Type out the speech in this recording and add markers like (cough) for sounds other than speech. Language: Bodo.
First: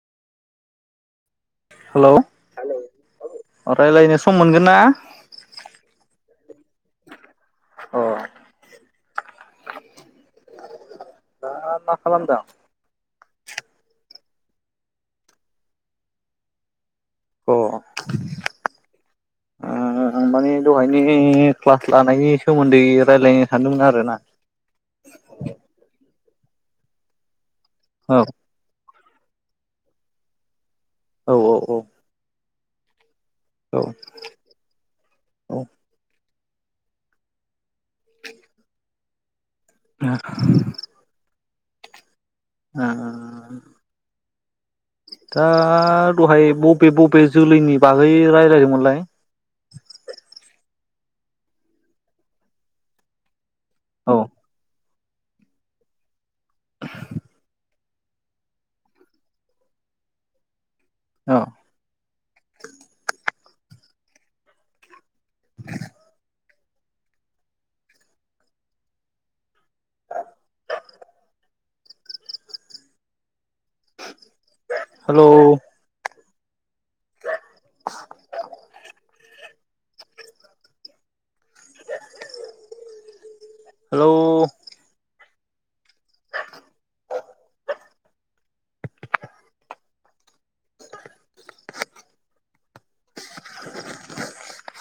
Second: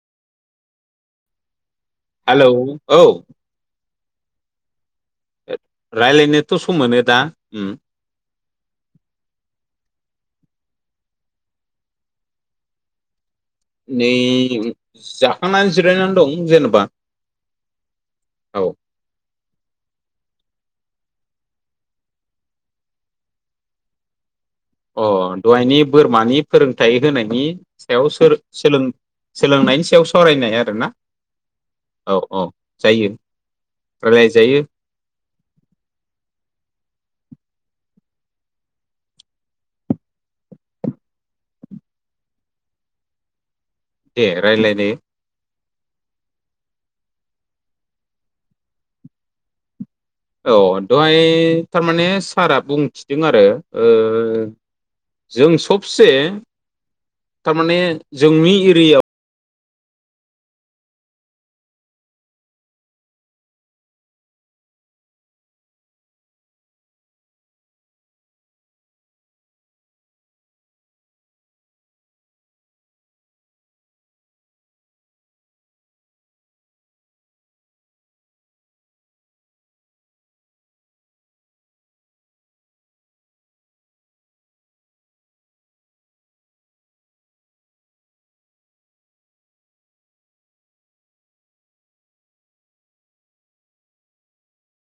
हेल' हेलौ औ रायलायनो सम मोनगोन ना? रायजलायनोथ' सम मोनो दा अ' दा मा खालामदों। नै जाखांनानै जिरायनानै दं जेनेबा अ' औ आं माने दहायनि क्लास लानायनि सोमोन्दै रायजलायनो सानदोंमोन आरो ना। अ' दहायनि बोरमानि फोरोंथाइ होनायनि सायाव औ सोर सोलों सोलोंनायनि सायाव सावरायनाय आरोना। औ - औ - औ। औ - औ जायो। औ। रायलाय जायो। ओ (inaudible) (unintelligible) (unintelligible) दे रायजलायनो दा दहाय बबे बबे जोलैनि बागै रायलायदोंमोनलाय। औ दहाय थारमाने सारआ बुंथिदों आरो ओ औ जों सबसे थारमाने जोंनि एरियायाव औ। (inaudible) Hello (unintelligible) hello. (inaudible)